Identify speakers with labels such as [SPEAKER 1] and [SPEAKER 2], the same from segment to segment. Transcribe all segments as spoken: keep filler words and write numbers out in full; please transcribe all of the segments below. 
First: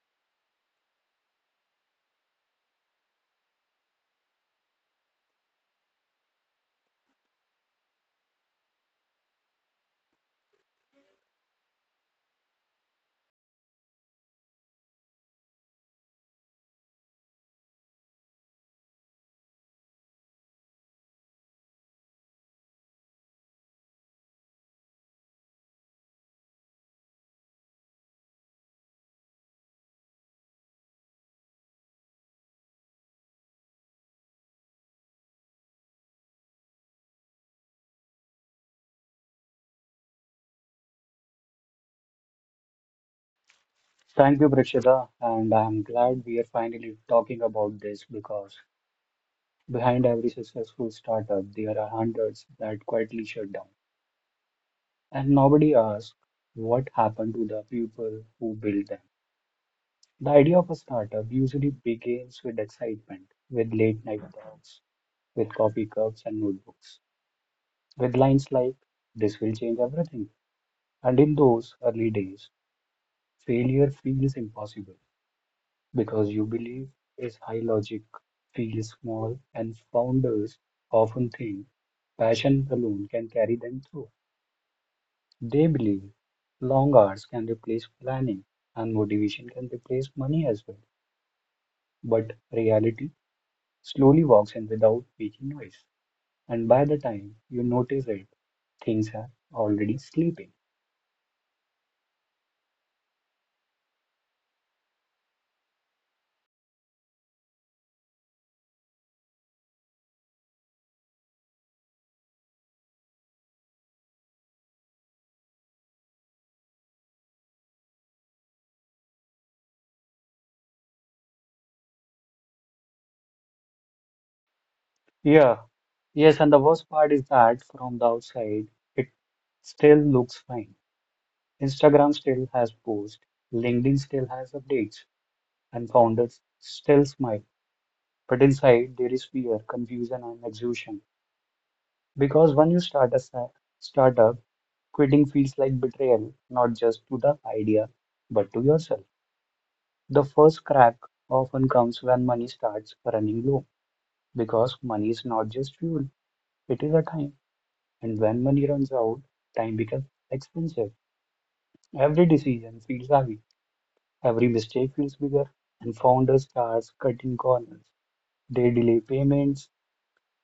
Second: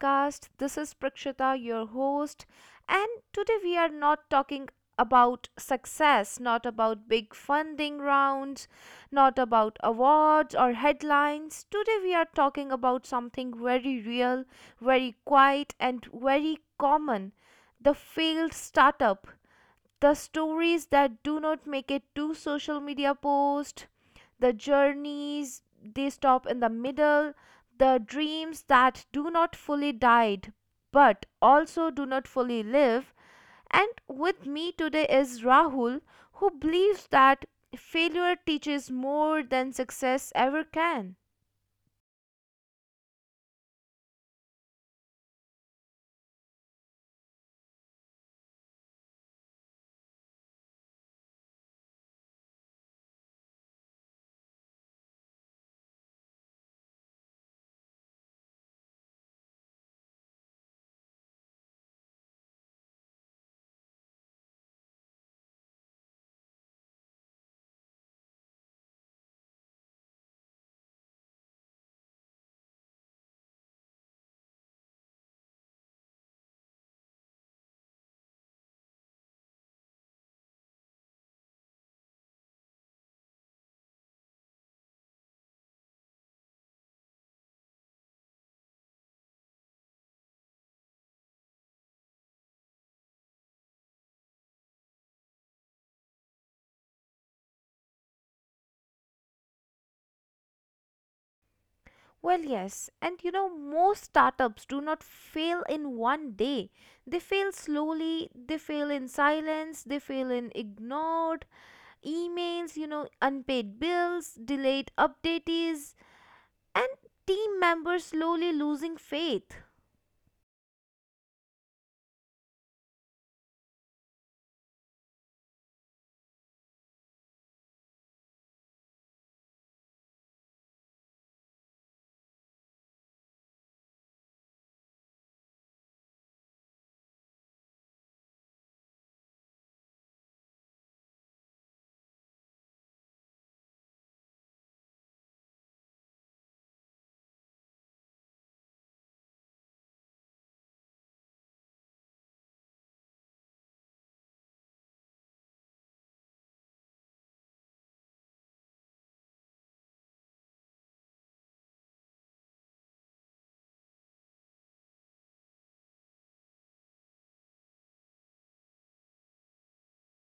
[SPEAKER 1] podcast. This is Prakshita, your host, and today we are not talking about success, not about big funding rounds, not about awards or headlines. Today we are talking about something very real, very quiet, and very common, the failed startup, the stories that do not make it to social media post, the journeys, they stop in the middle, the dreams that do not fully died but also do not fully live. And with me today is rahul, who believes that failure teaches more than success ever can.
[SPEAKER 2] Thank you, Prakshita, and I'm glad we are finally talking about this because behind every successful startup, there are hundreds that quietly shut down, and nobody asks what happened to the people who built them. The idea of a startup usually begins with excitement, with late night talks, with coffee cups and notebooks, with lines like, this will change everything. And in those early days, failure feels impossible, because you believe is high logic, feels small, and founders often think passion alone can carry them through. They believe long hours can replace planning and motivation can replace money as well. But reality slowly walks in without making noise, and by the time you notice it, things are already sleeping.
[SPEAKER 1] Well, yes. And you know, most startups do not fail in one day. They fail slowly, they fail in silence, they fail in ignored emails, you know, unpaid bills, delayed updates, and team members slowly losing faith.
[SPEAKER 2] Yeah, yes, and the worst part is that from the outside, it still looks fine. Instagram still has posts, LinkedIn still has updates, and founders still smile. But inside, there is fear, confusion, and exhaustion. Because when you start a sa- startup, quitting feels like betrayal, not just to the idea, but to yourself. The first crack often comes when money starts running low, because money is not just fuel, it is a time. And when money runs out, time becomes expensive. Every decision feels heavy. Every mistake feels bigger, and founders start cutting corners. They delay payments,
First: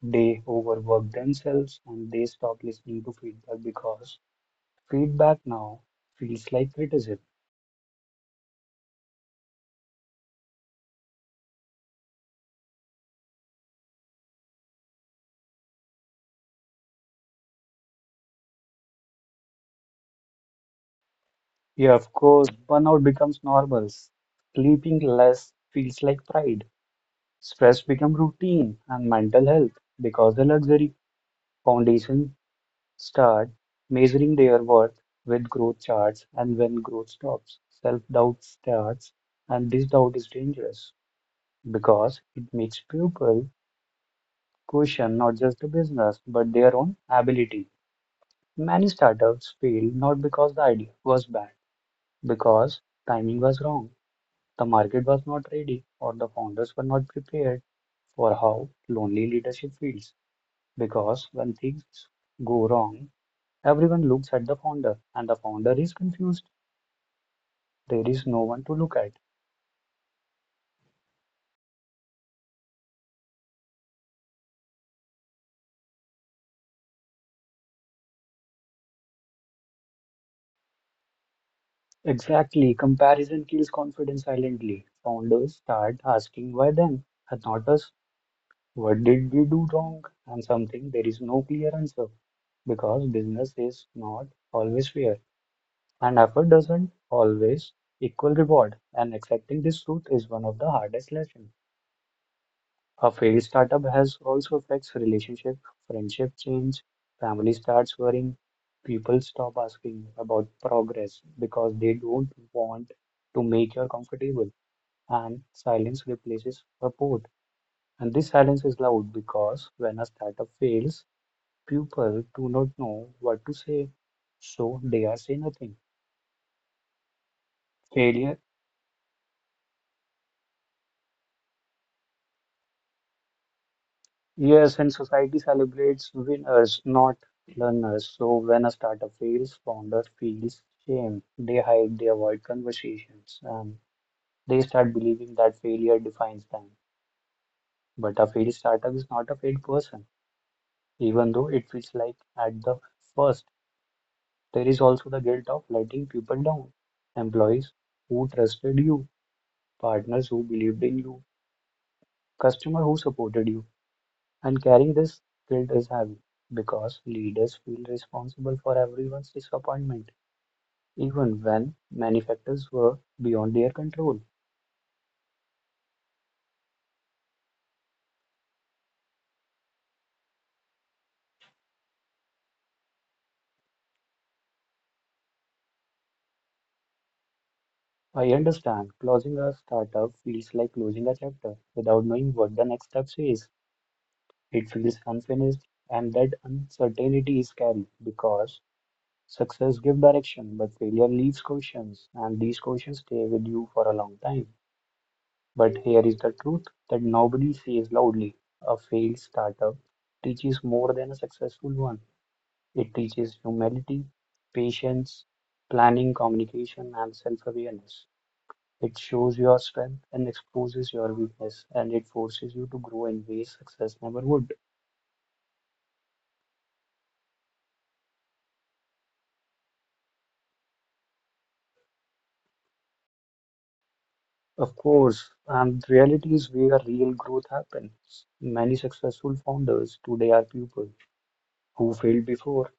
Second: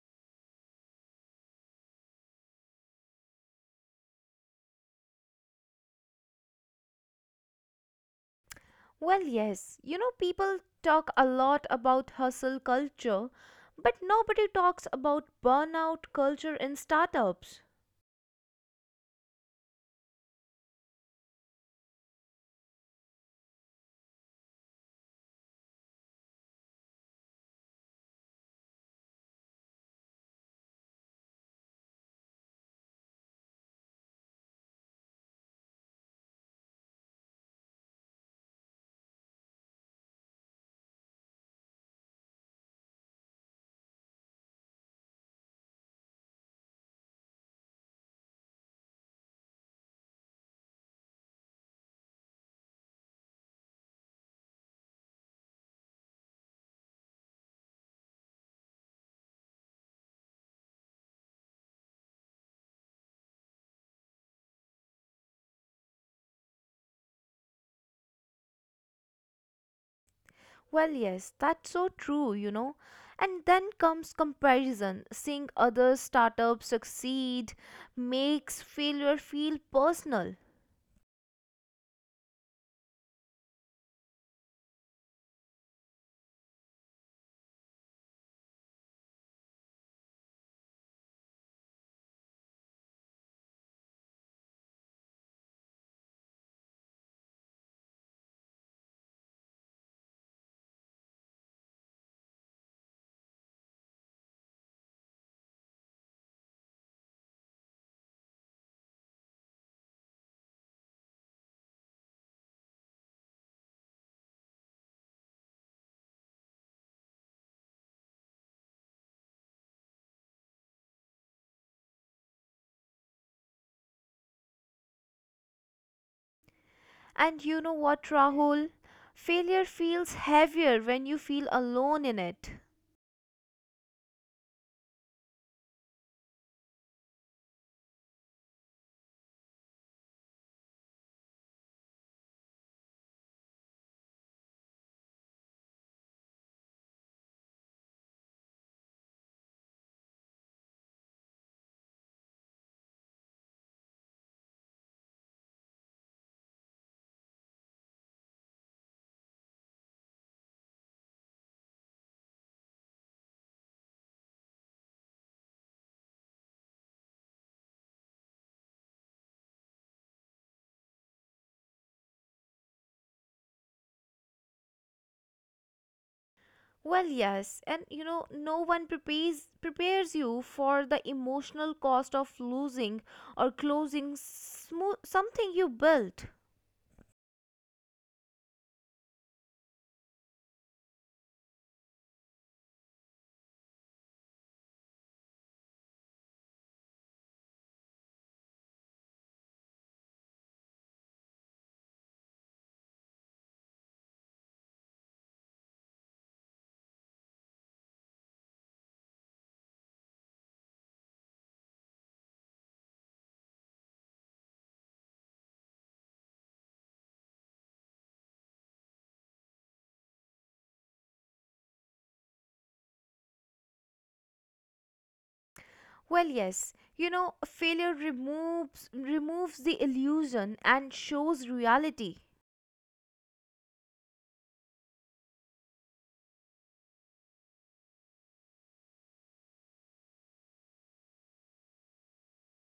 [SPEAKER 2] they overwork themselves, and they stop listening to feedback because feedback now feels like criticism.
[SPEAKER 1] Well, yes. You know, people talk a lot about hustle culture, but nobody talks about burnout culture in startups.
[SPEAKER 2] Yeah, of course, burnout becomes normal. Sleeping less feels like pride. Stress becomes routine, and mental health becomes a luxury. Foundation start measuring their worth with growth charts, and when growth stops, self-doubt starts, and this doubt is dangerous because it makes people question not just the business but their own ability. Many startups failed not because the idea was bad, because timing was wrong, the market was not ready, or the founders were not prepared for how lonely leadership feels. Because when things go wrong, everyone looks at the founder, and the founder is confused. There is no one to look at.
[SPEAKER 1] Well, yes, that's so true, you know. And then comes comparison. Seeing other startups succeed makes failure feel personal.
[SPEAKER 2] Exactly. Comparison kills confidence silently. Founders start asking why them and not us. What did we do wrong? And something there is no clear answer because business is not always fair and effort doesn't always equal reward. And accepting this truth is one of the hardest lessons. A failed startup has also affects relationship, friendship change, family starts worrying, people stop asking about progress because they don't want to make you comfortable, and silence replaces support. And this silence is loud because when a startup fails, people do not know what to say, so they are saying nothing.
[SPEAKER 1] And you know what,
[SPEAKER 2] Failure.
[SPEAKER 1] Rahul? Failure feels heavier when you feel alone in it.
[SPEAKER 2] Yes, and society celebrates winners, not learners. So when a startup fails, founder feels shame. They hide, they avoid conversations, and they start believing that failure defines them. But a failed startup is not a failed person, even though it feels like at the first. There is also the guilt of letting people down. Employees who trusted you, partners who believed in you, customer who supported you. And carrying this guilt is heavy because leaders feel responsible for everyone's disappointment, even when many factors were beyond their control.
[SPEAKER 1] Well, yes, and you know, no one prepares prepares you for the emotional cost of losing or closing smo- something you built.
[SPEAKER 2] I understand closing a startup feels like closing a chapter without knowing what the next step is. It feels unfinished, and that uncertainty is scary because success gives direction, but failure leaves questions, and these questions stay with you for a long time. But here is the truth that nobody says loudly. A failed startup teaches more than a successful one. It teaches humility, patience, planning, communication, and self awareness. It shows your strength and exposes your weakness, and it forces you to grow in ways success never would.
[SPEAKER 1] Well, yes. You know, failure removes removes the illusion and shows reality.
[SPEAKER 2] Of course, and reality is where real growth happens. Many successful founders today are people who failed before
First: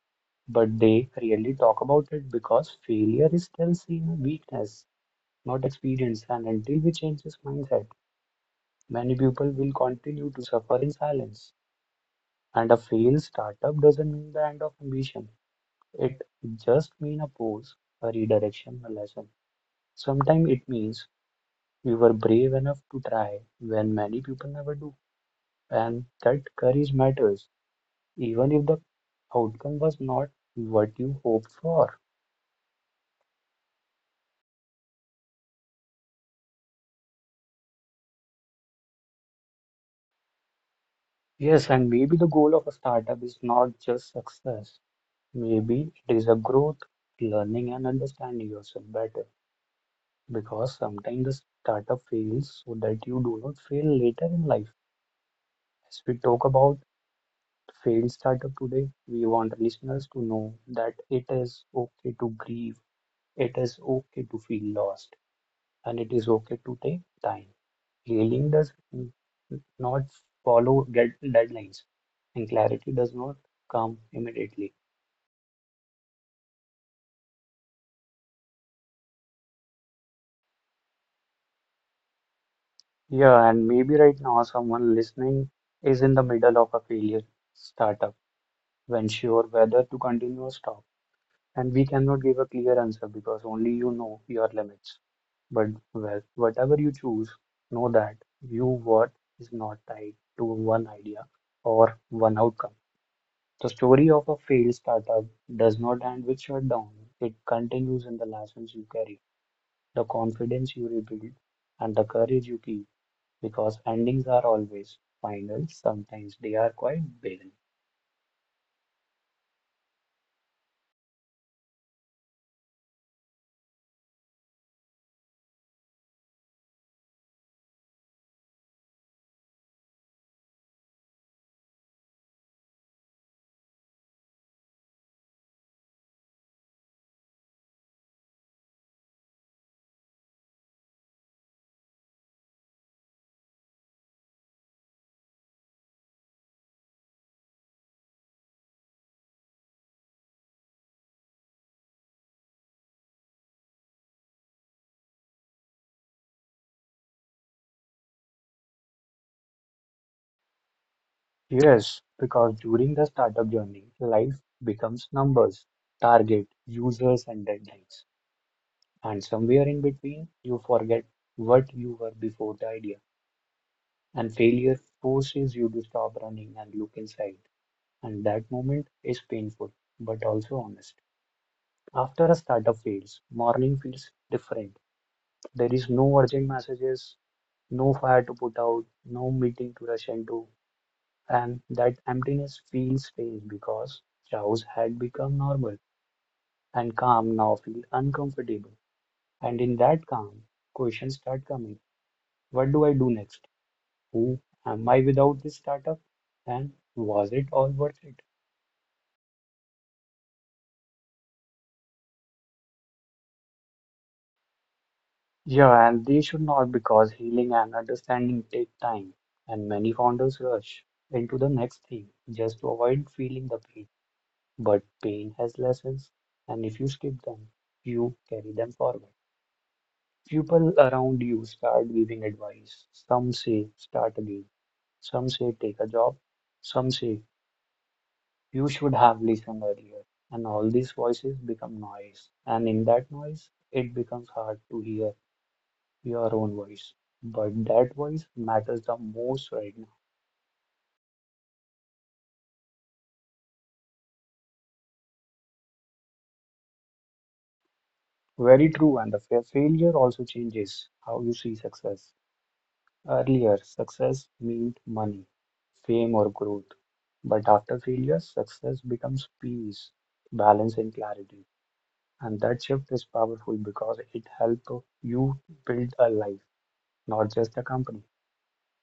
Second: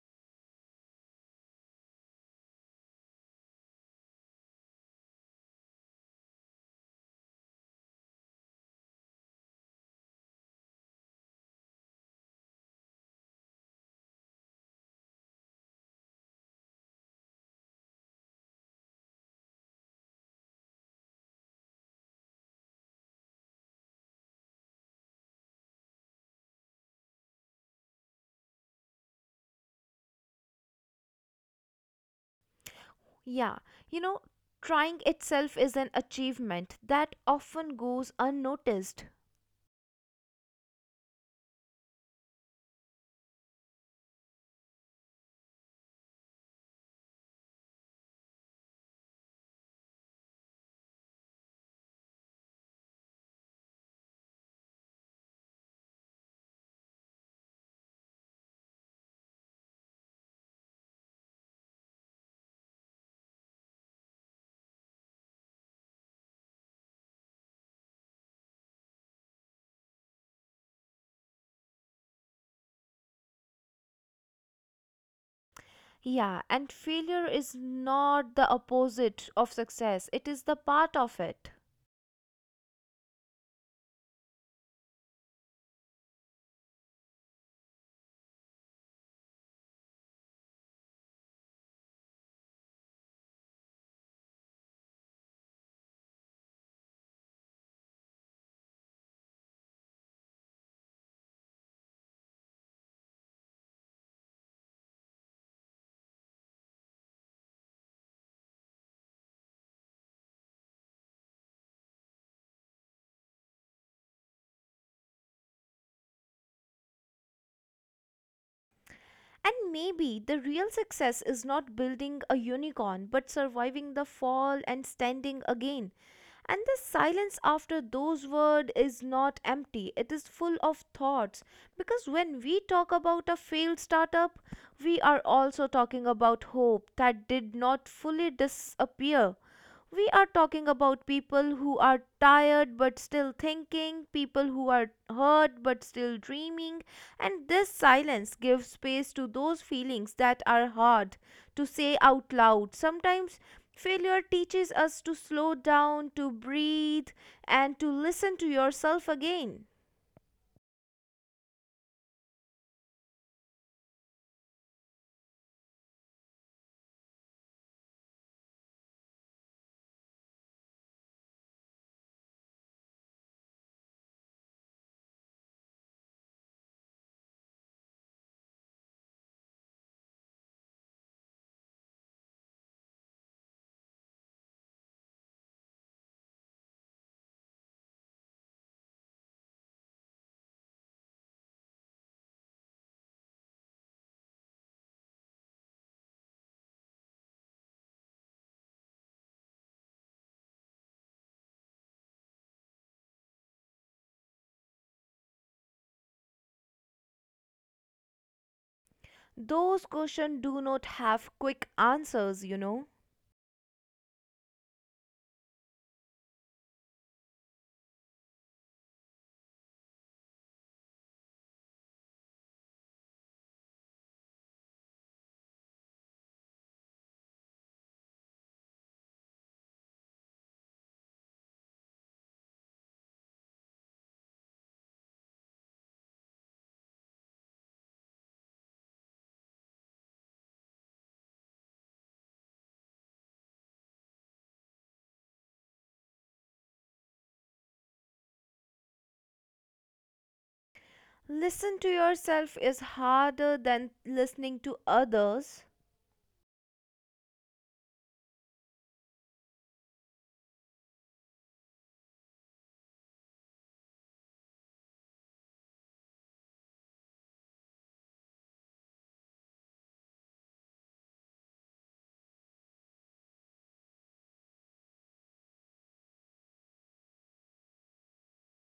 [SPEAKER 2] but they rarely talk about it because failure is still seen weakness, not experience. And until we change this mindset, many people will continue to suffer in silence. And a failed startup doesn't mean the end of ambition. It just means a pause, a redirection, a lesson. Sometimes it means we were brave enough to try when many people never do. And that courage matters, even if the outcome was not what you hoped for.
[SPEAKER 1] Yeah. You know, Trying itself is an achievement that often goes unnoticed.
[SPEAKER 2] Yes, and maybe the goal of a startup is not just success. Maybe it is a growth, learning, and understanding yourself better. Because sometimes the startup fails so that you do not fail later in life. As we talk about failed startup today, we want listeners to know that it is okay to grieve, it is okay to feel lost, and it is okay to take time. Healing does n- not follow dead- deadlines, and clarity does not come immediately.
[SPEAKER 1] Yeah, and failure is not the opposite of success. It is the part of it.
[SPEAKER 2] Yeah, and maybe right now someone listening is in the middle of a failure startup, when sure whether to continue or stop. And we cannot give a clear answer because only you know your limits. But well, whatever you choose, know that you worth is not tied to one idea or one outcome. The story of a failed startup does not end with shutdown. It continues in the lessons you carry, the confidence you rebuild, and the courage you keep because endings are always final, sometimes they are quite barren.
[SPEAKER 1] And maybe the real success is not building a unicorn, but surviving the fall and standing again. And the silence after those words is not empty, it is full of thoughts. Because when we talk about a failed startup, we are also talking about hope that did not fully disappear, we are talking about people who are tired but still thinking, people who are hurt but still dreaming, and this silence gives space to those feelings that are hard to say out loud. Sometimes failure teaches us to slow down, to breathe, and to listen to yourself again.
[SPEAKER 2] Yes, because during the startup journey, life becomes numbers, target, users, and deadlines. And somewhere in between, you forget what you were before the idea. And failure forces you to stop running and look inside. And that moment is painful, but also honest. After a startup fails, morning feels different. There is no urgent messages, no fire to put out, no meeting to rush into, and that emptiness feels strange because chaos had become normal and calm now feels uncomfortable. And in that calm, questions start coming. What do I do next? Who am I without this startup? And was it all worth it?
[SPEAKER 1] Those questions do not have quick answers, you know.
[SPEAKER 2] Yeah, and they should not because healing and understanding take time, and many founders rush into the next thing just to avoid feeling the pain. But pain has lessons, and if you skip them, you carry them forward. People around you start giving advice. Some say, start again. Some say, take a job. Some say, you should have listened earlier. And all these voices become noise. And in that noise, it becomes hard to hear your own voice. But that voice matters the most right now.
[SPEAKER 1] Listen to yourself is harder than listening to others.
[SPEAKER 2] Very true, and the fa- failure also changes how you see success. Earlier, success meant money, fame, or growth. But after failure, success becomes peace, balance, and clarity. And that shift is powerful because it helps you build a life, not just a company.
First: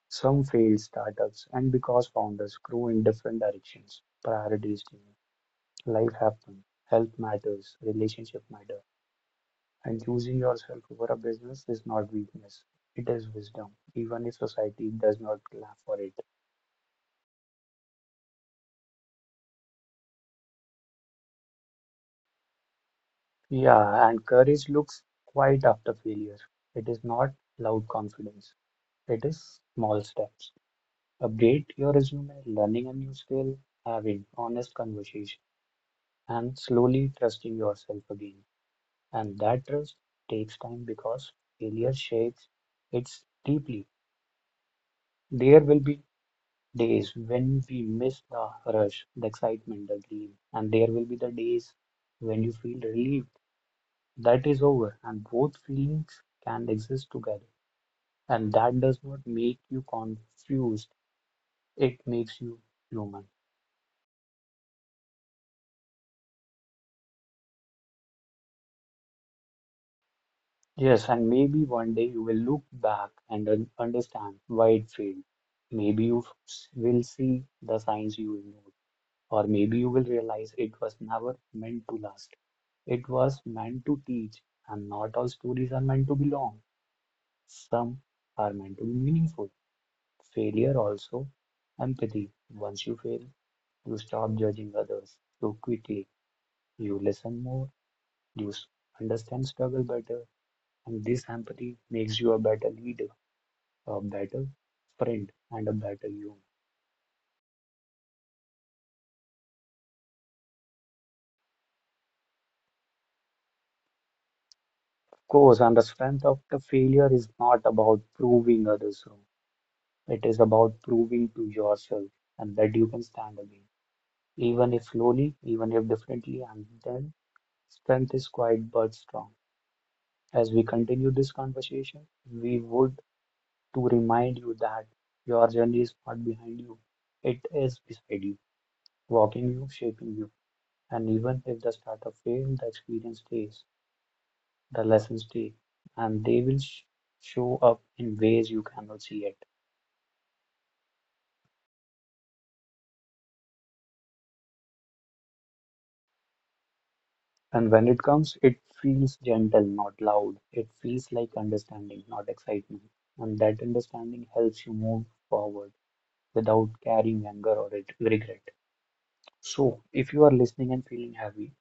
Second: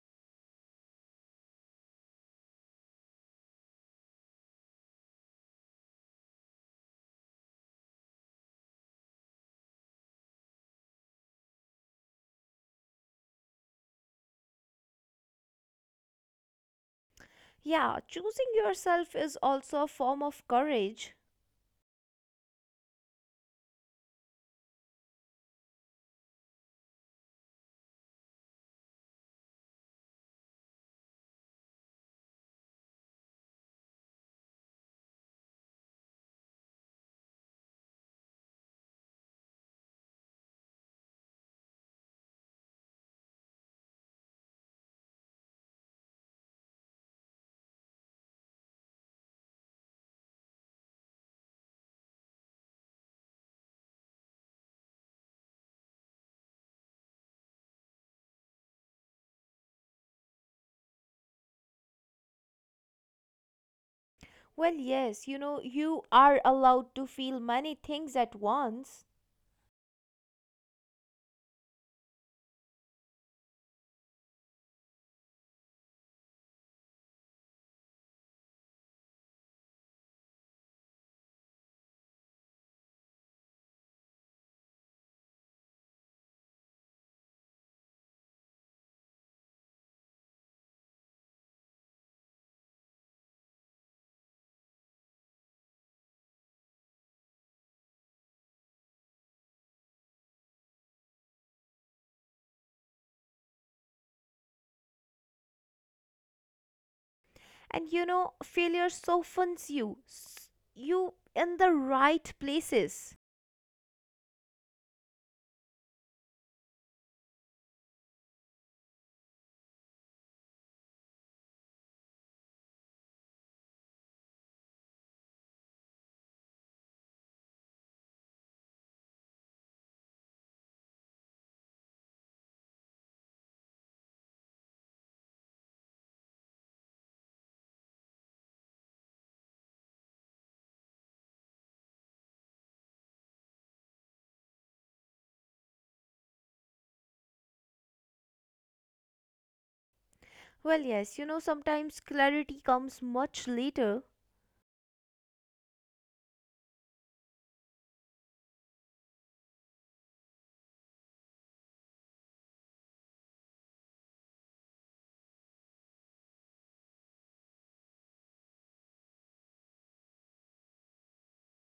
[SPEAKER 2] Some failed startups, and because founders grow in different directions, priorities change, life happens, health matters, relationship matter, and choosing yourself over a business is not weakness. It is wisdom, even if society does not clap for it.
[SPEAKER 1] Yeah, choosing yourself is also a form of courage.
[SPEAKER 2] Yeah, and courage looks quiet after failure. It is not loud confidence. It is small steps. Update your resume, learning a new skill, having honest conversation, and slowly trusting yourself again. And that trust takes time because failure shakes it deeply. There will be days when we miss the rush, the excitement, the dream, and there will be the days when you feel relieved that is over, and both feelings can exist together. And that does not make you confused, it makes you human.
[SPEAKER 1] Well, yes, you know, you are allowed to feel many things at once.
[SPEAKER 2] Yes, and maybe one day you will look back and un- understand why it failed. Maybe you s- will see the signs you ignored, or maybe you will realize it was never meant to last. It was meant to teach, and not all stories are meant to be long. Some are meant to be meaningful. Failure also empathy. Once you fail, you stop judging others so quickly. You listen more, you understand struggle better, and this empathy makes you a better leader, a better friend, and a better human.
[SPEAKER 1] And you know, failure softens you, s- you in the right places.
[SPEAKER 2] Of course, and the strength of the failure is not about proving others wrong. It is about proving to yourself and that you can stand again, even if slowly, even if differently, and then strength is quiet but strong. As we continue this conversation, we would to remind you that your journey is not behind you, it is beside you, walking you, shaping you. And even if the startup failed, the experience stays, the lessons stay, and they will sh- show up in ways you cannot see it.
[SPEAKER 1] Well, yes, you know, sometimes clarity comes much later.
[SPEAKER 2] And when it comes, it feels gentle, not loud. It feels like understanding, not excitement. And that understanding helps you move forward without carrying anger or it- regret. So, if you are listening and feeling heavy,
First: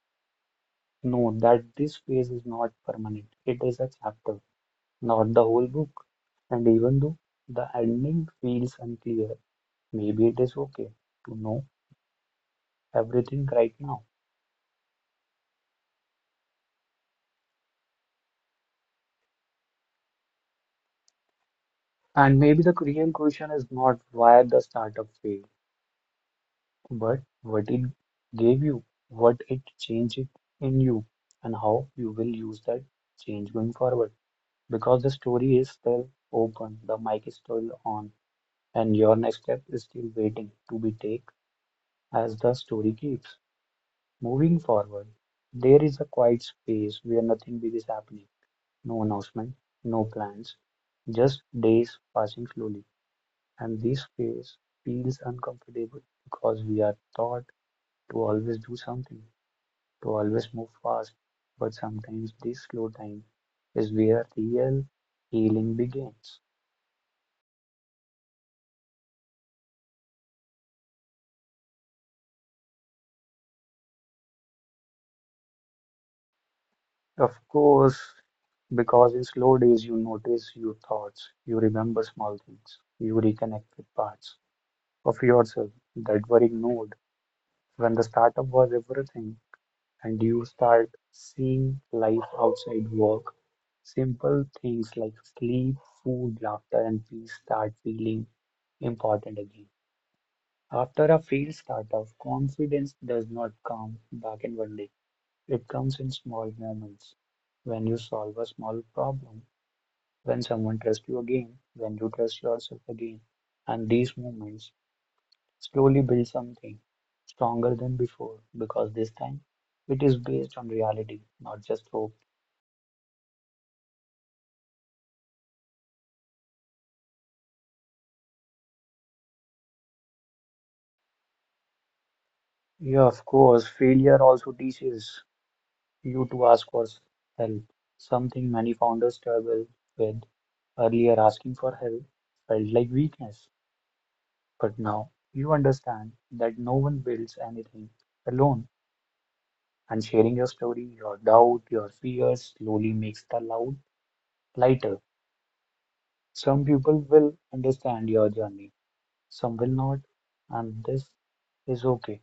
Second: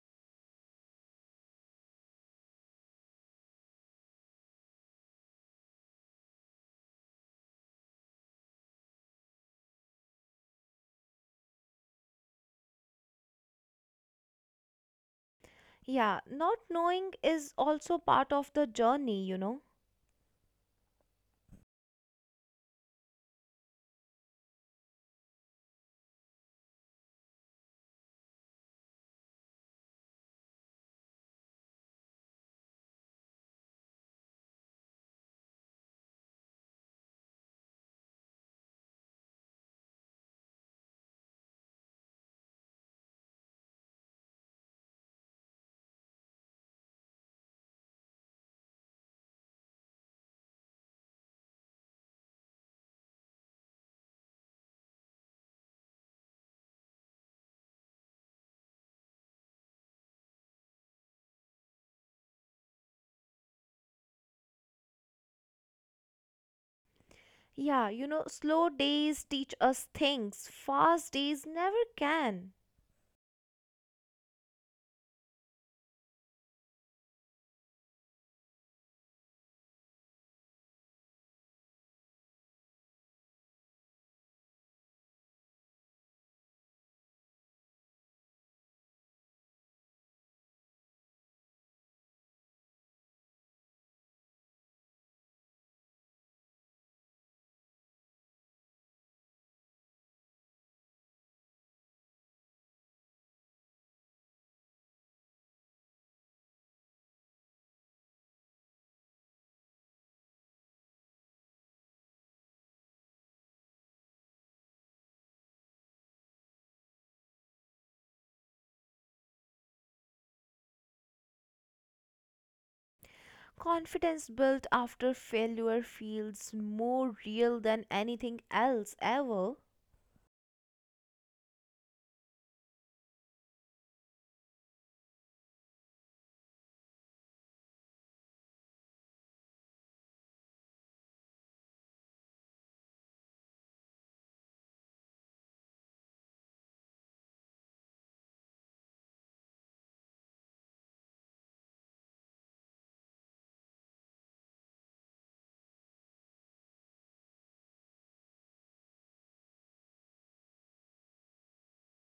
[SPEAKER 2] know that this phase is not permanent, it is a chapter, not the whole book. And even though the ending feels unclear, maybe it is okay to know everything right now.
[SPEAKER 1] Yeah, not knowing is also part of the journey, you know.
[SPEAKER 2] And maybe the real question is not why the startup failed, but what it gave you, what it changed in you, and how you will use that change going forward. Because the story is still open, the mic is still on, and your next step is still waiting to be taken. As the story keeps moving forward, there is a quiet space where nothing big is happening. No announcement, no plans, just days passing slowly. And this space feels uncomfortable because we are taught to always do something, to always move fast. But sometimes this slow time is where real healing begins.
[SPEAKER 1] Yeah, you know, slow days teach us things, fast days never can.
[SPEAKER 2] Of course, because in slow days, you notice your thoughts, you remember small things, you reconnect with parts of yourself that worrying node when the startup was everything and you start seeing life outside work, simple things like sleep, food, laughter and peace start feeling important again. After a failed startup, confidence does not come back in one day. It comes in small moments, when you solve a small problem, when someone trusts you again, when you trust yourself again, and these moments slowly build something stronger than before, because this time it is based on reality, not just hope.
[SPEAKER 1] Confidence built after failure feels more real than anything else ever.
[SPEAKER 2] Yeah, of course, failure also teaches you to ask for help, something many founders struggle with. Earlier, asking for help felt like weakness, but now you understand that no one builds anything alone, and sharing your story, your doubt, your fears slowly makes the load lighter. Some people will understand your journey, some will not, and this is okay.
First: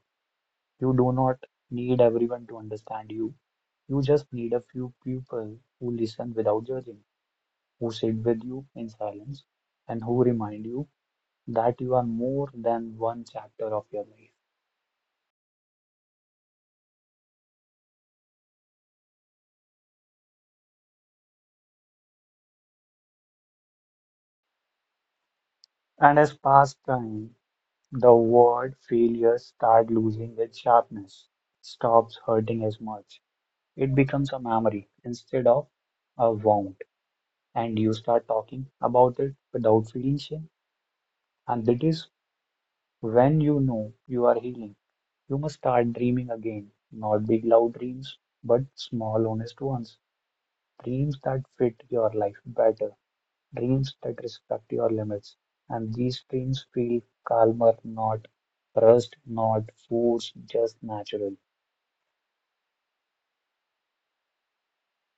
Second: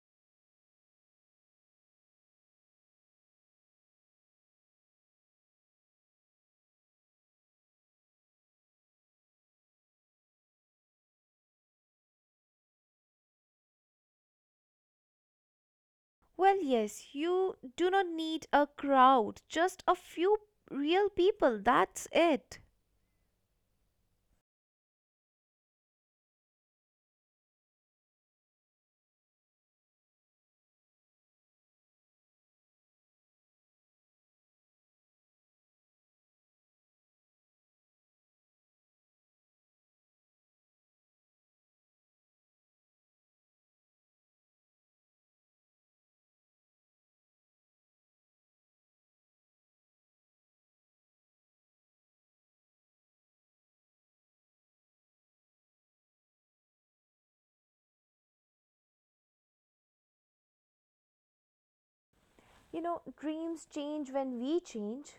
[SPEAKER 2] You do not need everyone to understand you. You just need a few people who listen without judging, who sit with you in silence, and who remind you that you are more than one chapter of your life.
[SPEAKER 1] Well, yes, you do not need a crowd, just a few real people, that's it.
[SPEAKER 2] And as past time, the word failure start losing its sharpness, stops hurting as much. It becomes a memory instead of a wound, and you start talking about it without feeling shame. And that is when you know you are healing. You must start dreaming again. Not big, loud dreams, but small, honest ones. Dreams that fit your life better. Dreams that respect your limits. And these dreams feel calmer, not rushed, not forced, just natural.
[SPEAKER 1] You know, dreams change when we change.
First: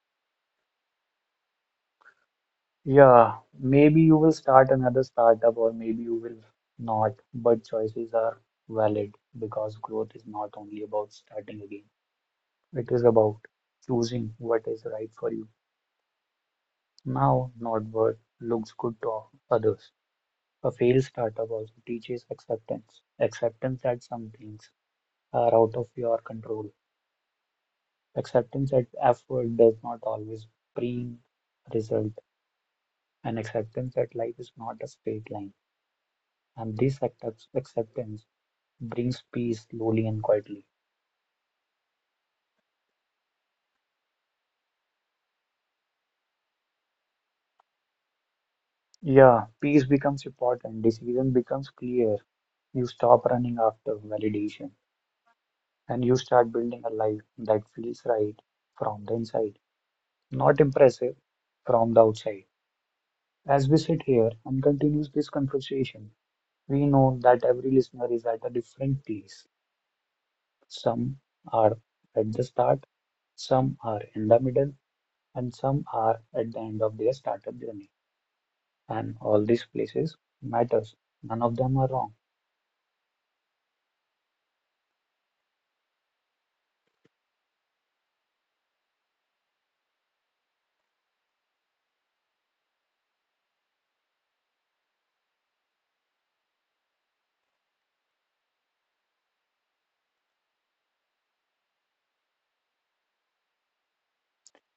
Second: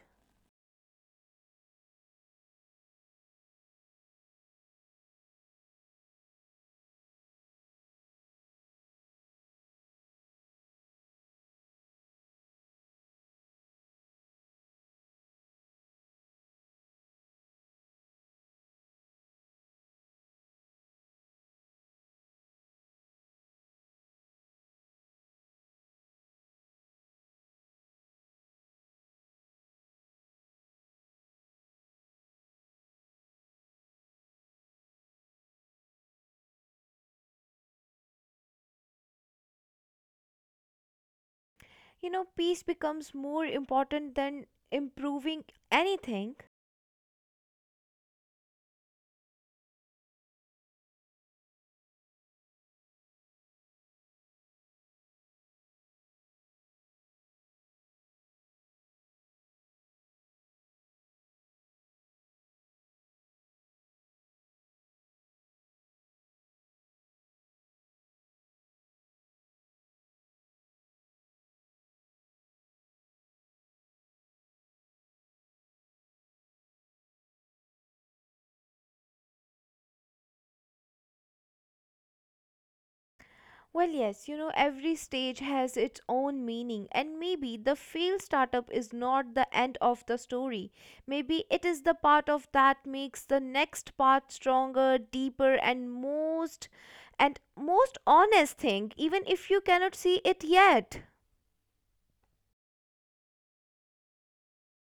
[SPEAKER 2] Yeah, maybe you will start another startup or maybe you will not, but choices are valid because growth is not only about starting again. It is about choosing what is right for you now, not what looks good to others. A failed startup also teaches acceptance, acceptance that some things are out of your control, acceptance that effort does not always bring result, and acceptance that life is not a straight line. And this accept- acceptance brings peace slowly and quietly.
[SPEAKER 1] You know, peace becomes more important than improving anything.
[SPEAKER 2] Yeah, peace becomes important, decision becomes clear. You stop running after validation and you start building a life that feels right from the inside, not impressive from the outside. As we sit here and continue this conversation, we know that every listener is at a different place. Some are at the start, some are in the middle, and some are at the end of their startup journey. And all these places matters. None of them are wrong.
[SPEAKER 1] Well, yes, you know, every stage has its own meaning, and maybe the failed startup is not the end of the story. Maybe it is the part of that makes the next part stronger, deeper, and most and most honest thing, even if you cannot see it yet.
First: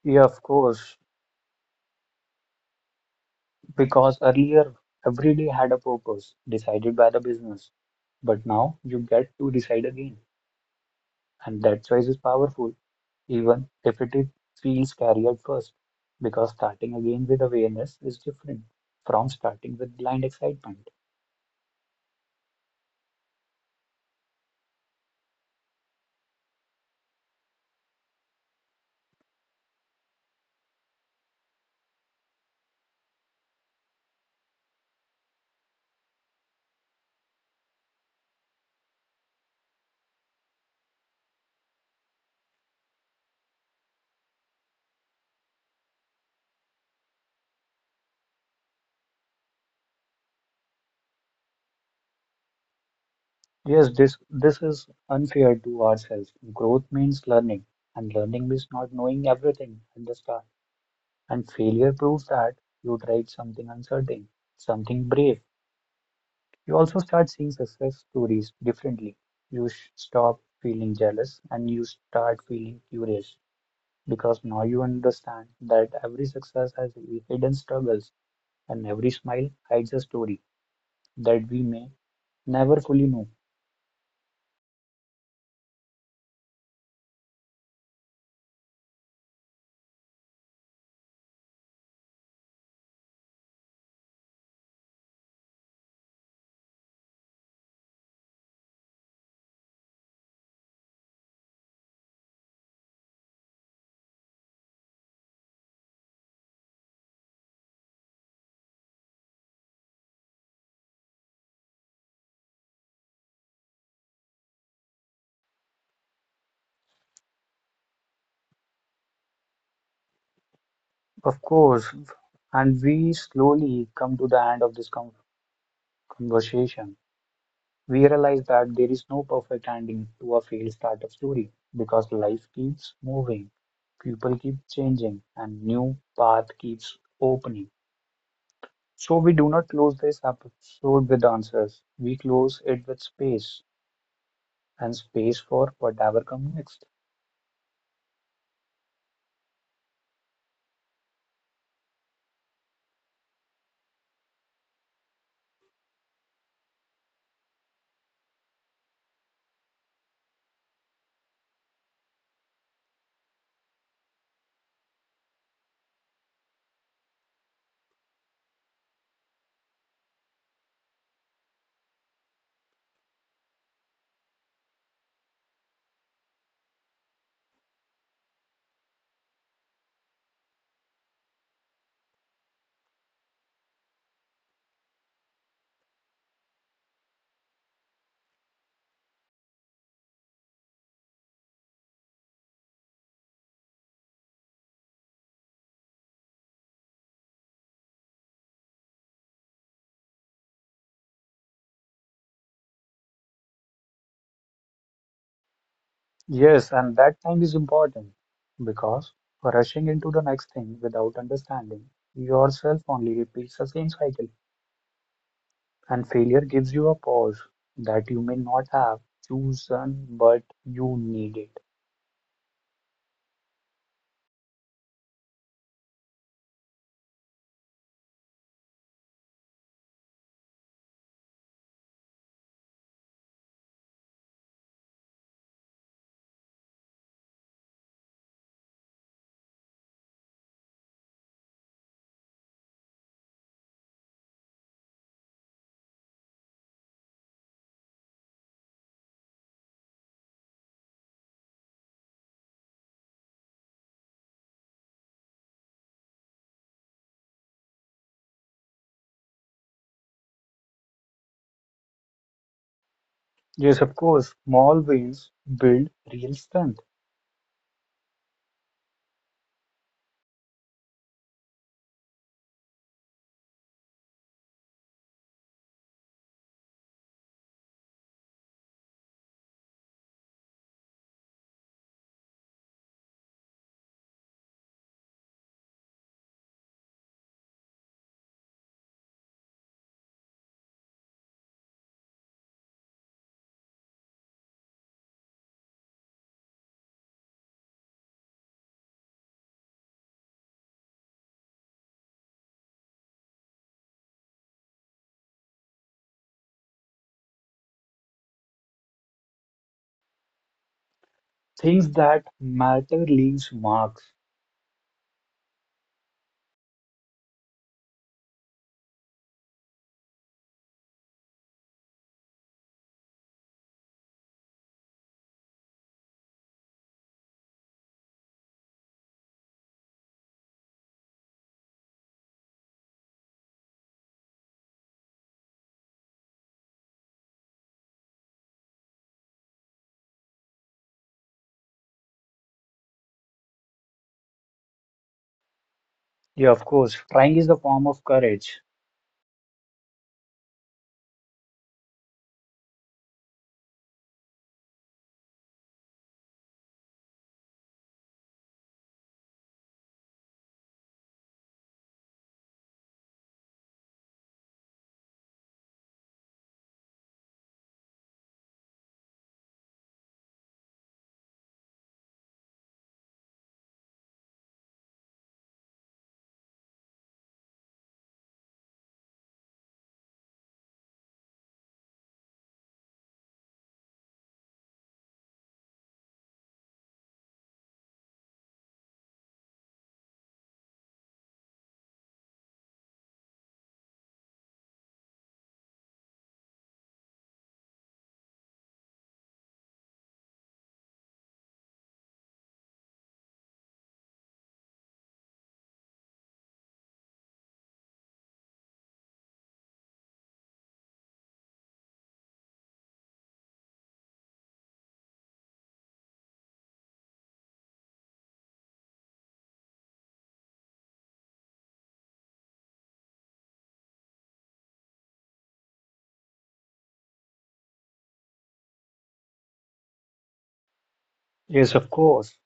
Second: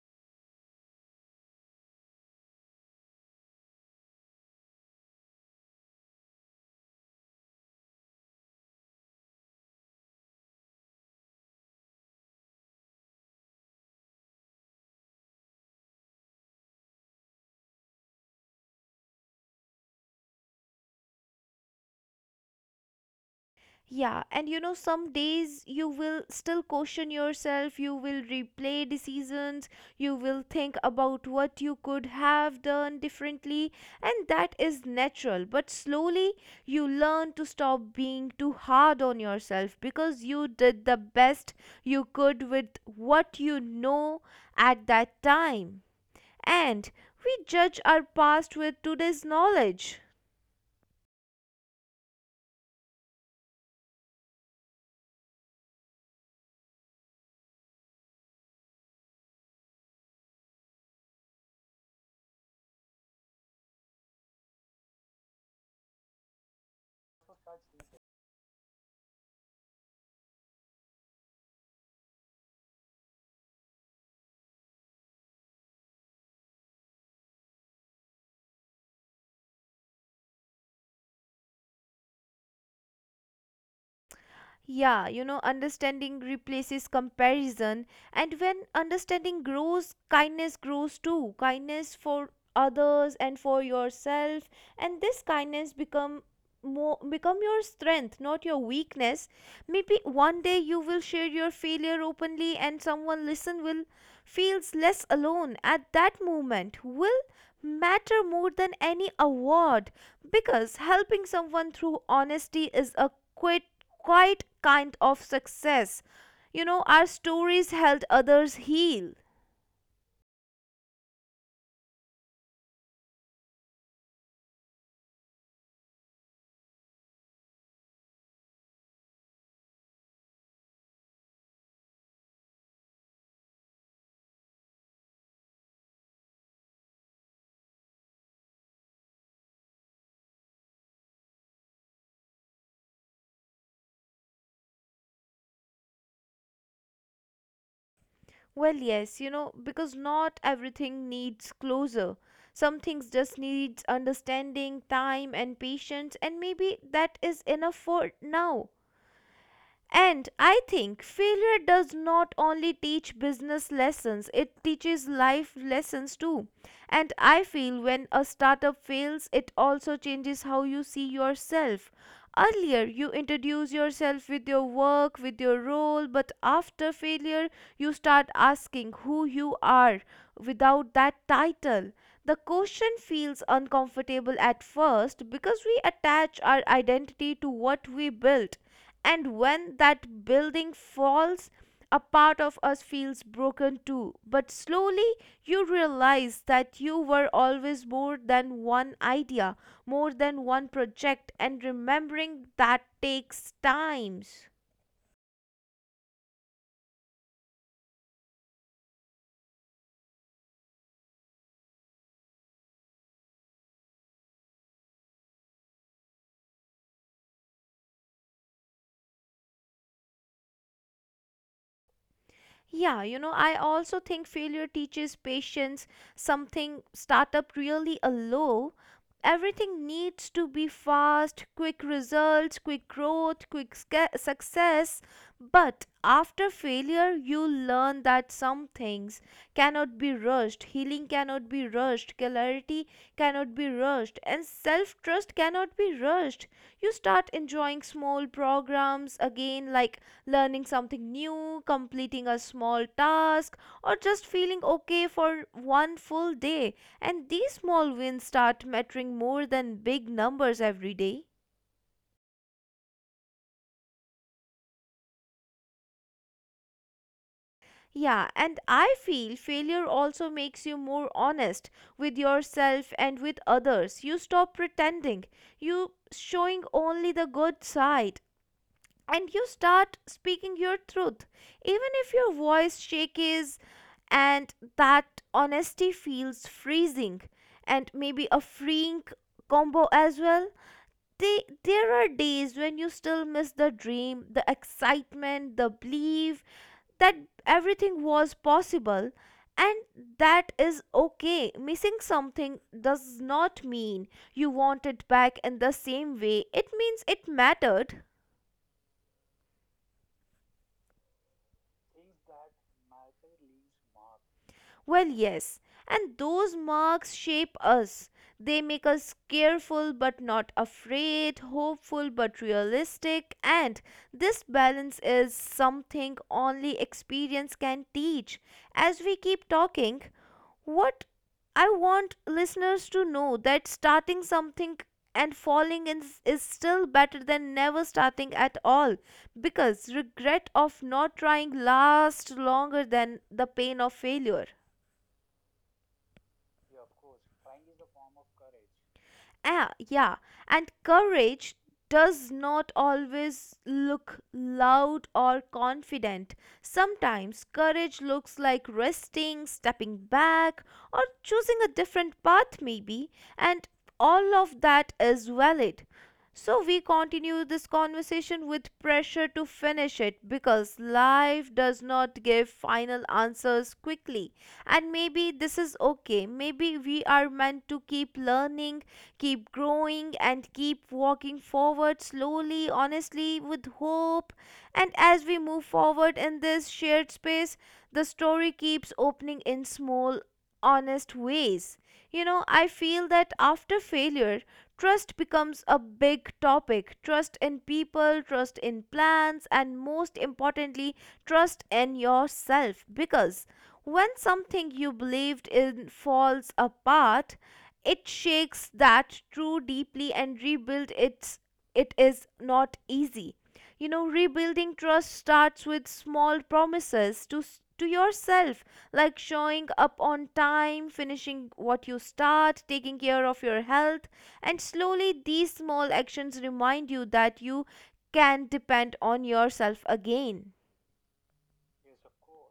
[SPEAKER 2] Yeah, of course. Because earlier, every day had a purpose decided by the business. But now you get to decide again. And that choice is powerful, even if it is, feels scary at first. Because starting again with awareness is different from starting with blind excitement.
[SPEAKER 1] Yeah, and you know, some days you will still question yourself, you will replay decisions, you will think about what you could have done differently, and that is natural. But slowly you learn to stop being too hard on yourself because you did the best you could with what you know at that time. And we judge our past with today's knowledge.
[SPEAKER 2] Yes, this, this is unfair to ourselves. Growth means learning, and learning means not knowing everything at the start. And failure proves that you tried something uncertain, something brave. You also start seeing success stories differently. You sh- stop feeling jealous and you start feeling curious because now you understand that every success has hidden struggles and every smile hides a story that we may never fully know.
[SPEAKER 1] Yeah, you know, understanding replaces comparison, and when understanding grows, kindness grows too. Kindness for others and for yourself, and this kindness become more become your strength, not your weakness. Maybe one day you will share your failure openly, and someone listen will feels less alone at that moment will matter more than any award because helping someone through honesty is a quite, quite kind of success. You know, our stories helped others heal.
[SPEAKER 2] Of course, and we slowly come to the end of this con- conversation. We realize that there is no perfect ending to a failed startup story because life keeps moving, people keep changing, and new path keeps opening. So we do not close this episode with answers. We close it with space, and space for whatever comes next.
[SPEAKER 1] Well, yes, you know, because not everything needs closure. Some things just needs understanding, time and patience, and maybe that is enough for now. And I think failure does not only teach business lessons, it teaches life lessons too. And I feel when a startup fails, it also changes how you see yourself. Earlier, you introduce yourself with your work, with your role, but after failure, you start asking who you are without that title. The question feels uncomfortable at first because we attach our identity to what we built, and when that building falls, a part of us feels broken too. But slowly you realize that you were always more than one idea, more than one project, and remembering that takes times.
[SPEAKER 2] Yes, and that time is important because rushing into the next thing without understanding yourself only repeats the same cycle. And failure gives you a pause that you may not have chosen, but you need it.
[SPEAKER 1] Yeah, you know, I also think failure teaches patience, something startup really allow. Everything needs to be fast, quick results, quick growth, quick sca- success. But after failure, you learn that some things cannot be rushed, healing cannot be rushed, clarity cannot be rushed, and self trust cannot be rushed. You start enjoying small programs again, like learning something new, completing a small task, or just feeling okay for one full day. And these small wins start mattering more than big numbers every day.
[SPEAKER 2] Yes, of course, small wins build real strength.
[SPEAKER 1] Yeah, and I feel failure also makes you more honest with yourself and with others. You stop pretending, you showing only the good side, and you start speaking your truth, even if your voice shakes, and that honesty feels freezing, and maybe a freeing combo as well. They there are days when you still miss the dream, the excitement, the belief that everything was possible, and that is okay. Missing something does not mean you want it back in the same way. It means it mattered.
[SPEAKER 2] Things that matter leaves marks.
[SPEAKER 1] Well, yes, and those marks shape us. They make us careful but not afraid, hopeful but realistic, and this balance is something only experience can teach. As we keep talking, what I want listeners to know that starting something and falling in is still better than never starting at all, because regret of not trying lasts longer than the pain of failure.
[SPEAKER 2] Yeah, of course, trying is a form of courage.
[SPEAKER 1] Ah, yeah, and courage does not always look loud or confident. Sometimes courage looks like resting, stepping back, or choosing a different path, maybe, and all of that is valid. So, we continue this conversation with pressure to finish it because life does not give final answers quickly. And maybe this is okay. Maybe we are meant to keep learning, keep growing, and keep walking forward slowly, honestly, with hope. And as we move forward in this shared space, the story keeps opening in small, honest ways. You know, I feel that after failure, trust becomes a big topic. Trust in people, trust in plans, and most importantly, trust in yourself. Because when something you believed in falls apart, it shakes that true deeply, and rebuild it's it is not easy. You know rebuilding trust starts with small promises to s- to yourself, like showing up on time, finishing what you start, taking care of your health, and slowly these small actions remind you that you can depend on yourself again.
[SPEAKER 2] Yes, of course,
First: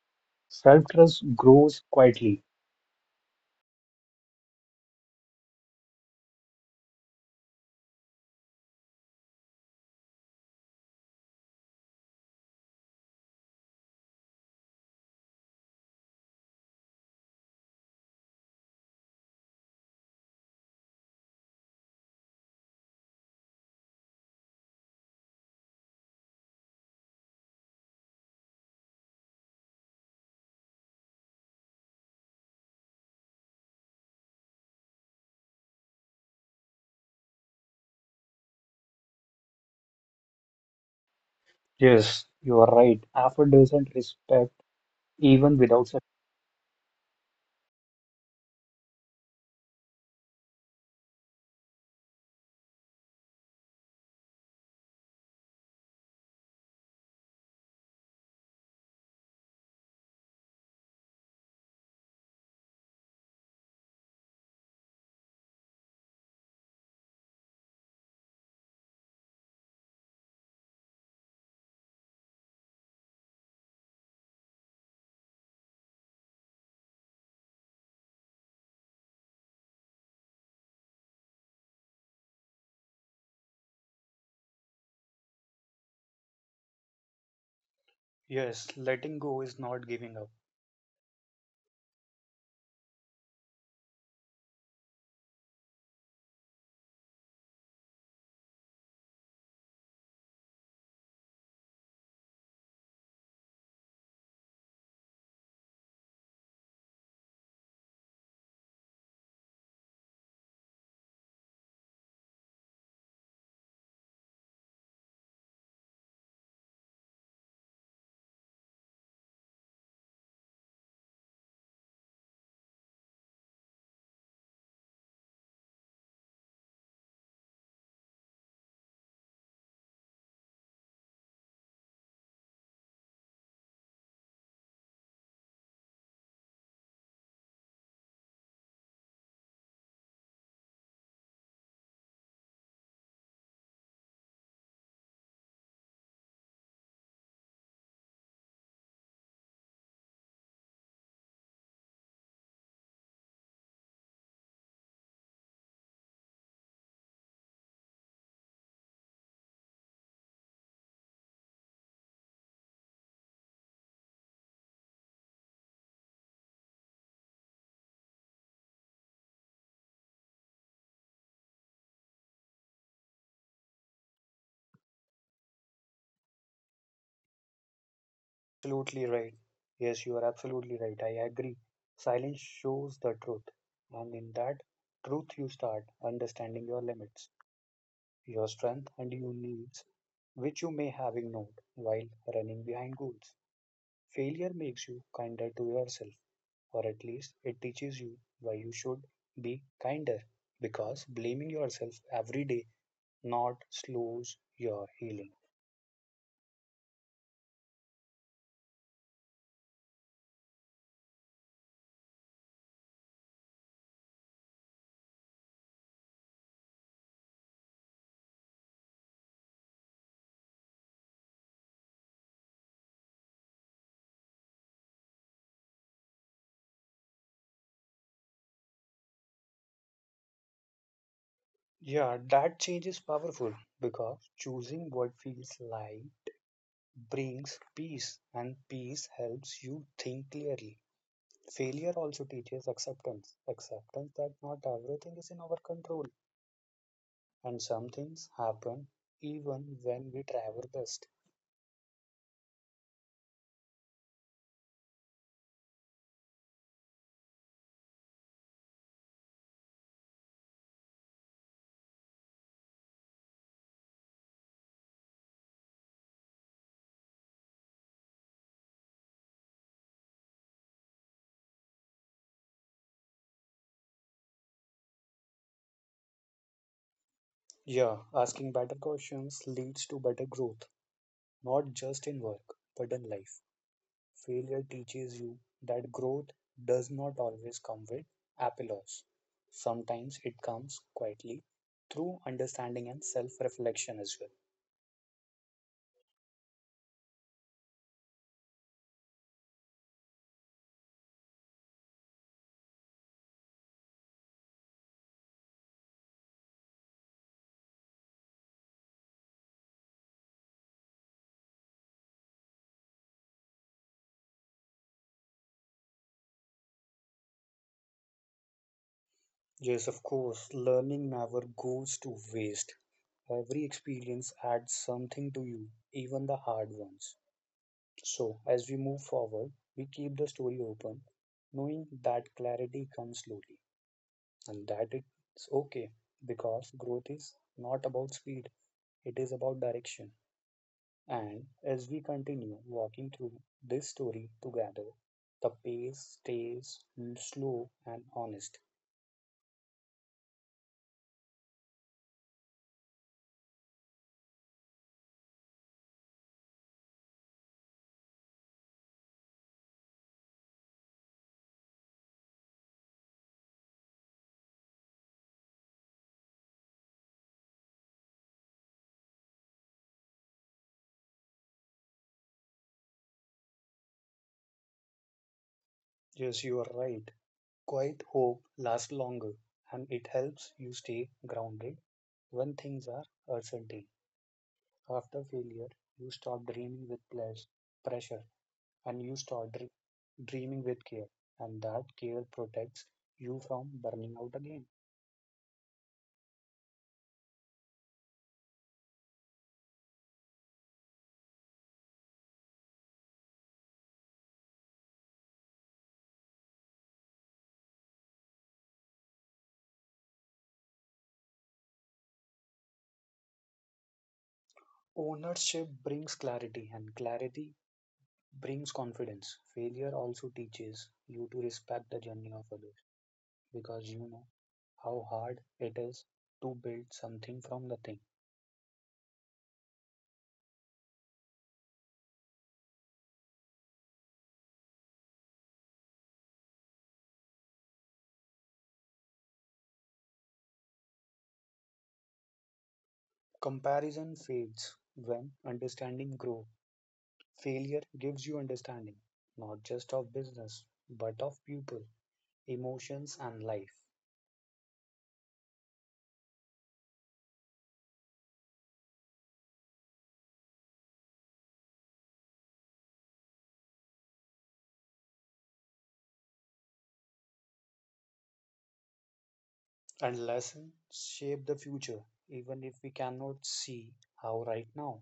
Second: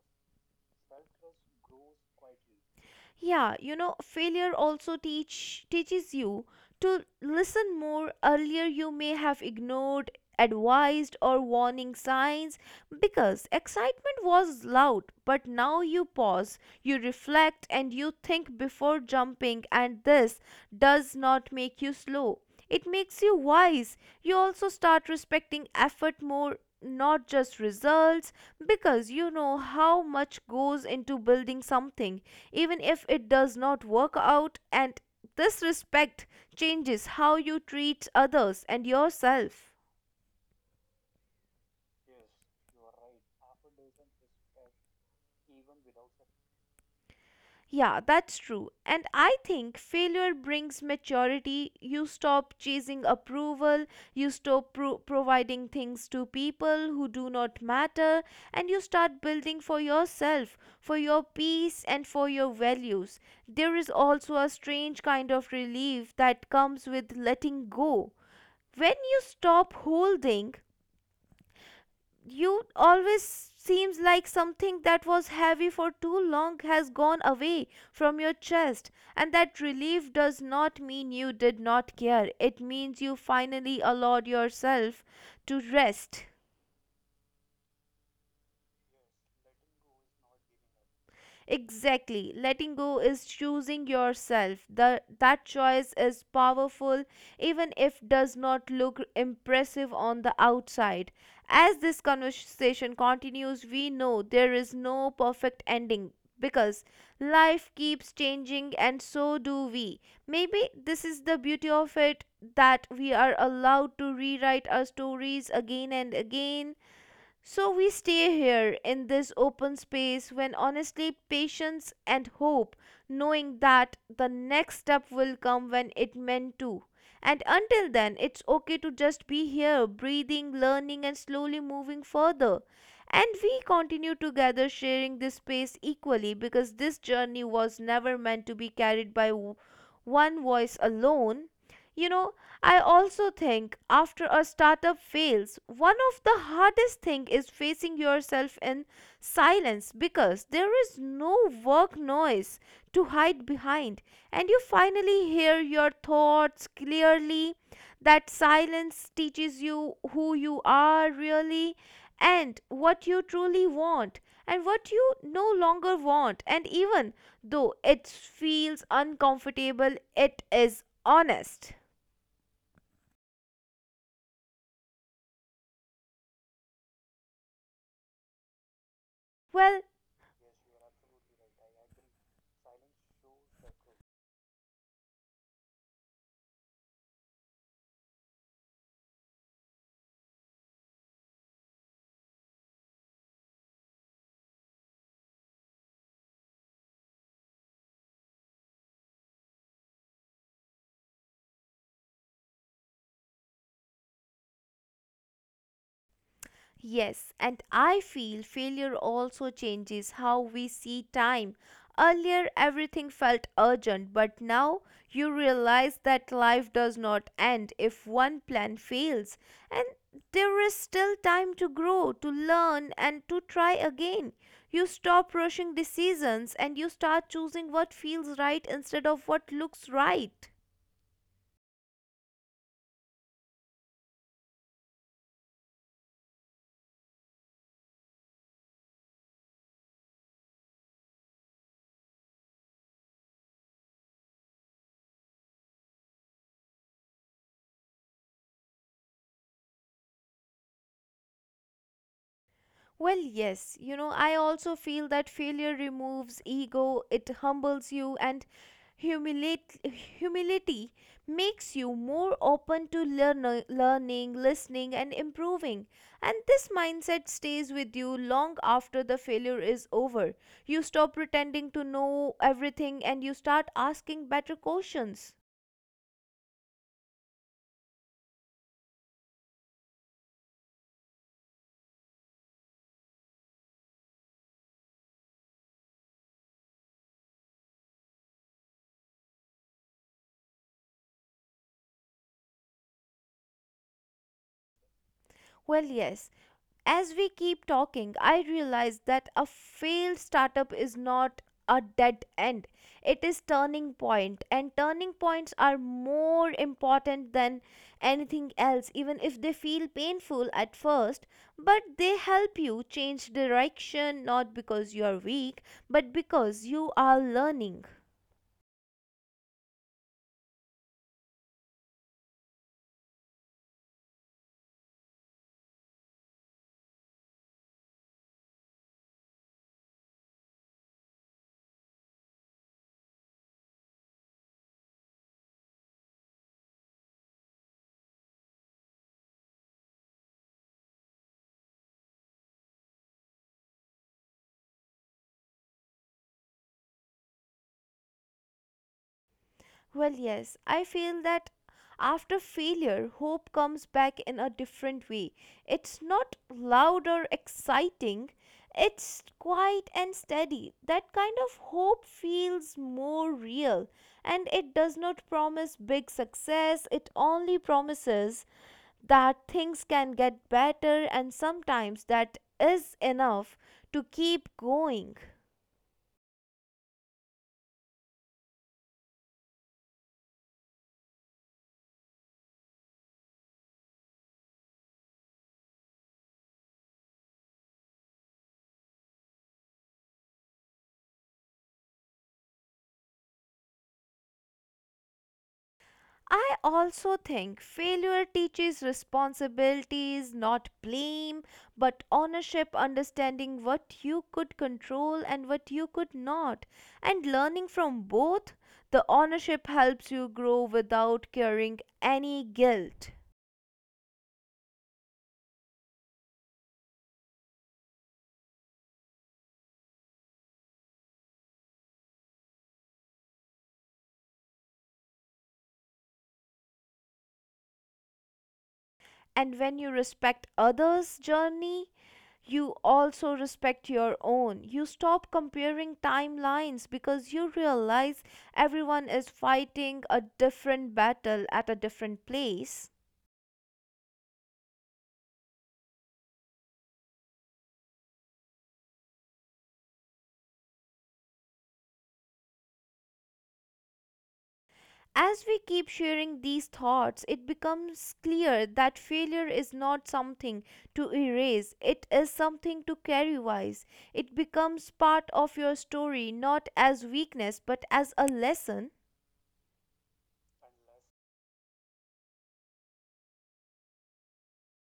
[SPEAKER 2] self-trust grows quietly.
[SPEAKER 1] Yeah, you know, failure also teach teaches you to listen more. Earlier you may have ignored advised or warning signs because excitement was loud, but now you pause, you reflect and you think before jumping, and this does not make you slow. It makes you wise. You also start respecting effort more, not just results, because you know how much goes into building something, even if it does not work out. And this respect changes how you treat others and yourself.
[SPEAKER 2] Yes, you are right. Effort doesn't respect even without success.
[SPEAKER 1] Yeah, that's true. And I think failure brings maturity. You stop chasing approval, you stop pro- providing things to people who do not matter, and you start building for yourself, for your peace, and for your values. There is also a strange kind of relief that comes with letting go. When you stop holding, you always seems like something that was heavy for too long has gone away from your chest, and that relief does not mean you did not care, it means you finally allowed yourself to rest.
[SPEAKER 2] Yes, letting go is not giving up.
[SPEAKER 1] Exactly. Letting go is choosing yourself. The, that choice is powerful even if does not look impressive on the outside. As this conversation continues, we know there is no perfect ending because life keeps changing and so do we. Maybe this is the beauty of it, that we are allowed to rewrite our stories again and again, so we stay here in this open space when honestly patience and hope, knowing that the next step will come when it meant to. And until then, it's okay to just be here, breathing, learning, and slowly moving further. And we continue together sharing this space equally because this journey was never meant to be carried by w- one voice alone. You know, I also think after a startup fails, one of the hardest thing is facing yourself in silence because there is no work noise to hide behind and you finally hear your thoughts clearly. That silence teaches you who you are really and what you truly want and what you no longer want, and even though it feels uncomfortable, it is honest.
[SPEAKER 2] Absolutely right.
[SPEAKER 1] Well,
[SPEAKER 2] Yes, you are absolutely right. I agree. Silence shows the truth, and in that truth, you start understanding your limits, your strength, and your needs, which you may have ignored while running behind goals. Failure makes you kinder to yourself, or at least it teaches you why you should be kinder, because blaming yourself every day not slows your healing.
[SPEAKER 1] yes, and I feel failure also changes how we see time. Earlier, everything felt urgent, but now you realize that life does not end if one plan fails, and there is still time to grow, to learn, and to try again. You stop rushing decisions and you start choosing what feels right instead of what looks right.
[SPEAKER 2] Yeah, that change is powerful because choosing what feels like brings peace, and peace helps you think clearly. Failure also teaches acceptance, acceptance that not everything is in our control, and some things happen even when we try our best.
[SPEAKER 1] Well, yes, you know, I also feel that failure removes ego, it humbles you, and humilate, humility makes you more open to learn, learning, listening, and improving. And this mindset stays with you long after the failure is over. You stop pretending to know everything and you start asking better questions.
[SPEAKER 2] Yeah, asking better questions leads to better growth, not just in work, but in life. Failure teaches you that growth does not always come with applause. Sometimes it comes quietly through understanding and self reflection as well.
[SPEAKER 1] Well, yes, as we keep talking, I realize that a failed startup is not a dead end. It is turning point, and turning points are more important than anything else, even if they feel painful at first. But they help you change direction not because you are weak, but because you are learning.
[SPEAKER 2] Yes, of course, learning never goes to waste. Every experience adds something to you, even the hard ones. So, as we move forward, we keep the story open, knowing that clarity comes slowly and that it's okay, because growth is not about speed, it is about direction. And as we continue walking through this story together, the pace stays slow and honest.
[SPEAKER 1] Well, yes, I feel that after failure, hope comes back in a different way. It's not loud or exciting, it's quiet and steady. That kind of hope feels more real and it does not promise big success, it only promises that things can get better, and sometimes that is enough to keep going.
[SPEAKER 2] Yes, you are right. Quiet hope lasts longer and it helps you stay grounded when things are uncertain. After failure, you stop dreaming with ples- pressure and you start dr- dreaming with care, and that care protects you from burning out again.
[SPEAKER 1] I also think failure teaches responsibilities, not blame, but ownership, understanding what you could control and what you could not, and learning from both. The ownership helps you grow without carrying any guilt.
[SPEAKER 2] Ownership brings clarity, and clarity brings confidence. Failure also teaches you to respect the journey of others because you know how hard it is to build something from nothing.
[SPEAKER 1] And when you respect others' journey, you also respect your own. You stop comparing timelines because you realize everyone is fighting a different battle at a different place.
[SPEAKER 2] Comparison fades when understanding grows. Failure gives you understanding, not just of business, but of people, emotions, and life.
[SPEAKER 1] As we keep sharing these thoughts, it becomes clear that failure is not something to erase, it is something to carry wise. It becomes part of your story, not as weakness but as a lesson.
[SPEAKER 2] And lessons shape the future, even if we cannot see how right now.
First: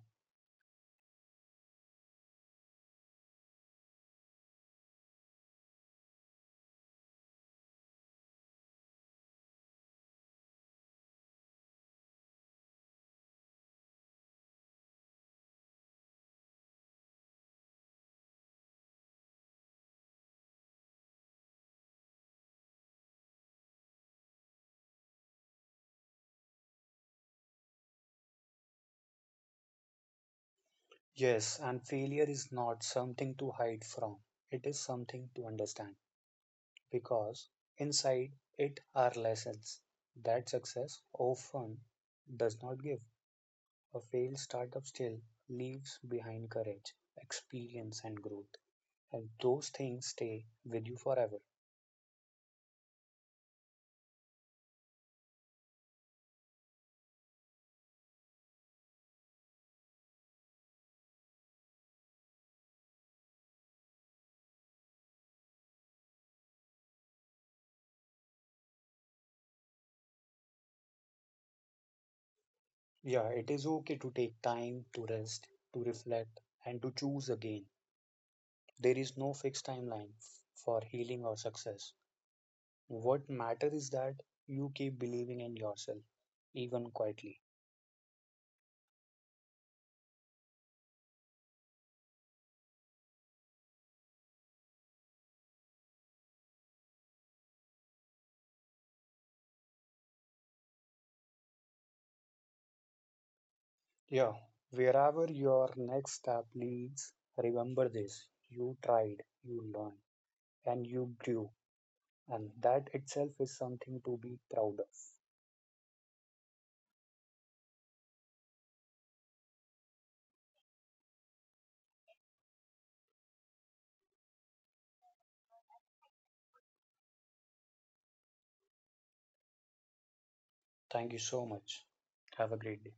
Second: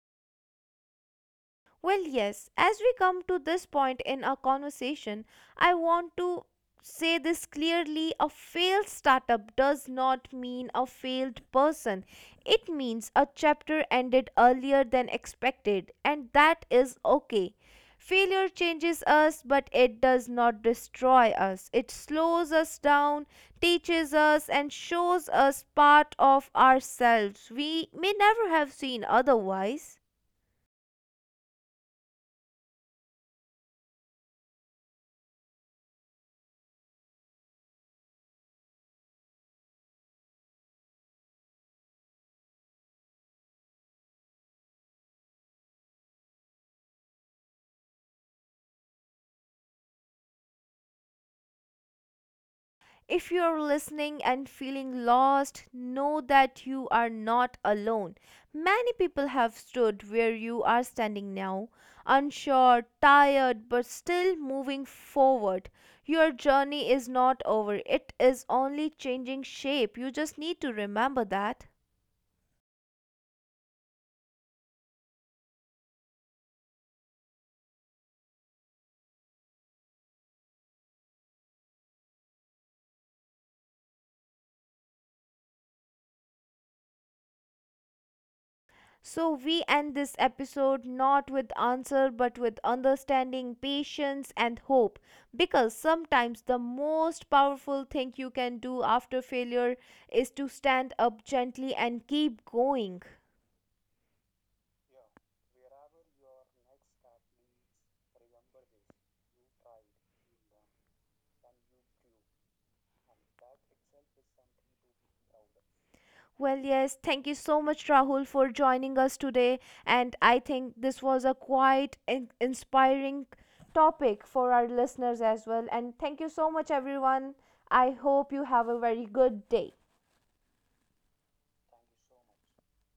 [SPEAKER 1] Well, yes, as we come to this point in our conversation, I want to say this clearly: a failed startup does not mean a failed person. It means a chapter ended earlier than expected, and that is okay. Failure changes us, but it does not destroy us. It slows us down, teaches us, and shows us part of ourselves we may never have seen otherwise.
[SPEAKER 2] Yes, and failure is not something to hide from, it is something to understand, because inside it are lessons that success often does not give. A failed startup still leaves behind courage, experience, and growth, and those things stay with you forever.
[SPEAKER 1] If you're listening and feeling lost, know that you are not alone. Many people have stood where you are standing now, unsure, tired, but still moving forward. Your journey is not over, it is only changing shape. You just need to remember that.
[SPEAKER 2] Yeah, it is okay to take time to rest, to reflect, and to choose again. There is no fixed timeline f- for healing or success. What matters is that you keep believing in yourself, even quietly.
[SPEAKER 1] So we end this episode not with answer but with understanding, patience and hope, because sometimes the most powerful thing you can do after failure is to stand up gently and keep going.
[SPEAKER 2] Yeah, wherever your next step leads, remember this, you tried, you learned, and you grew. And that itself is something to be proud of.
[SPEAKER 1] Well, yes, thank you so much, Rahul, for joining us today. And I think this was a quite in- inspiring topic for our listeners as well. And thank you so much, everyone. I hope you have a very good day.
[SPEAKER 2] Thank you so much. Have a great day.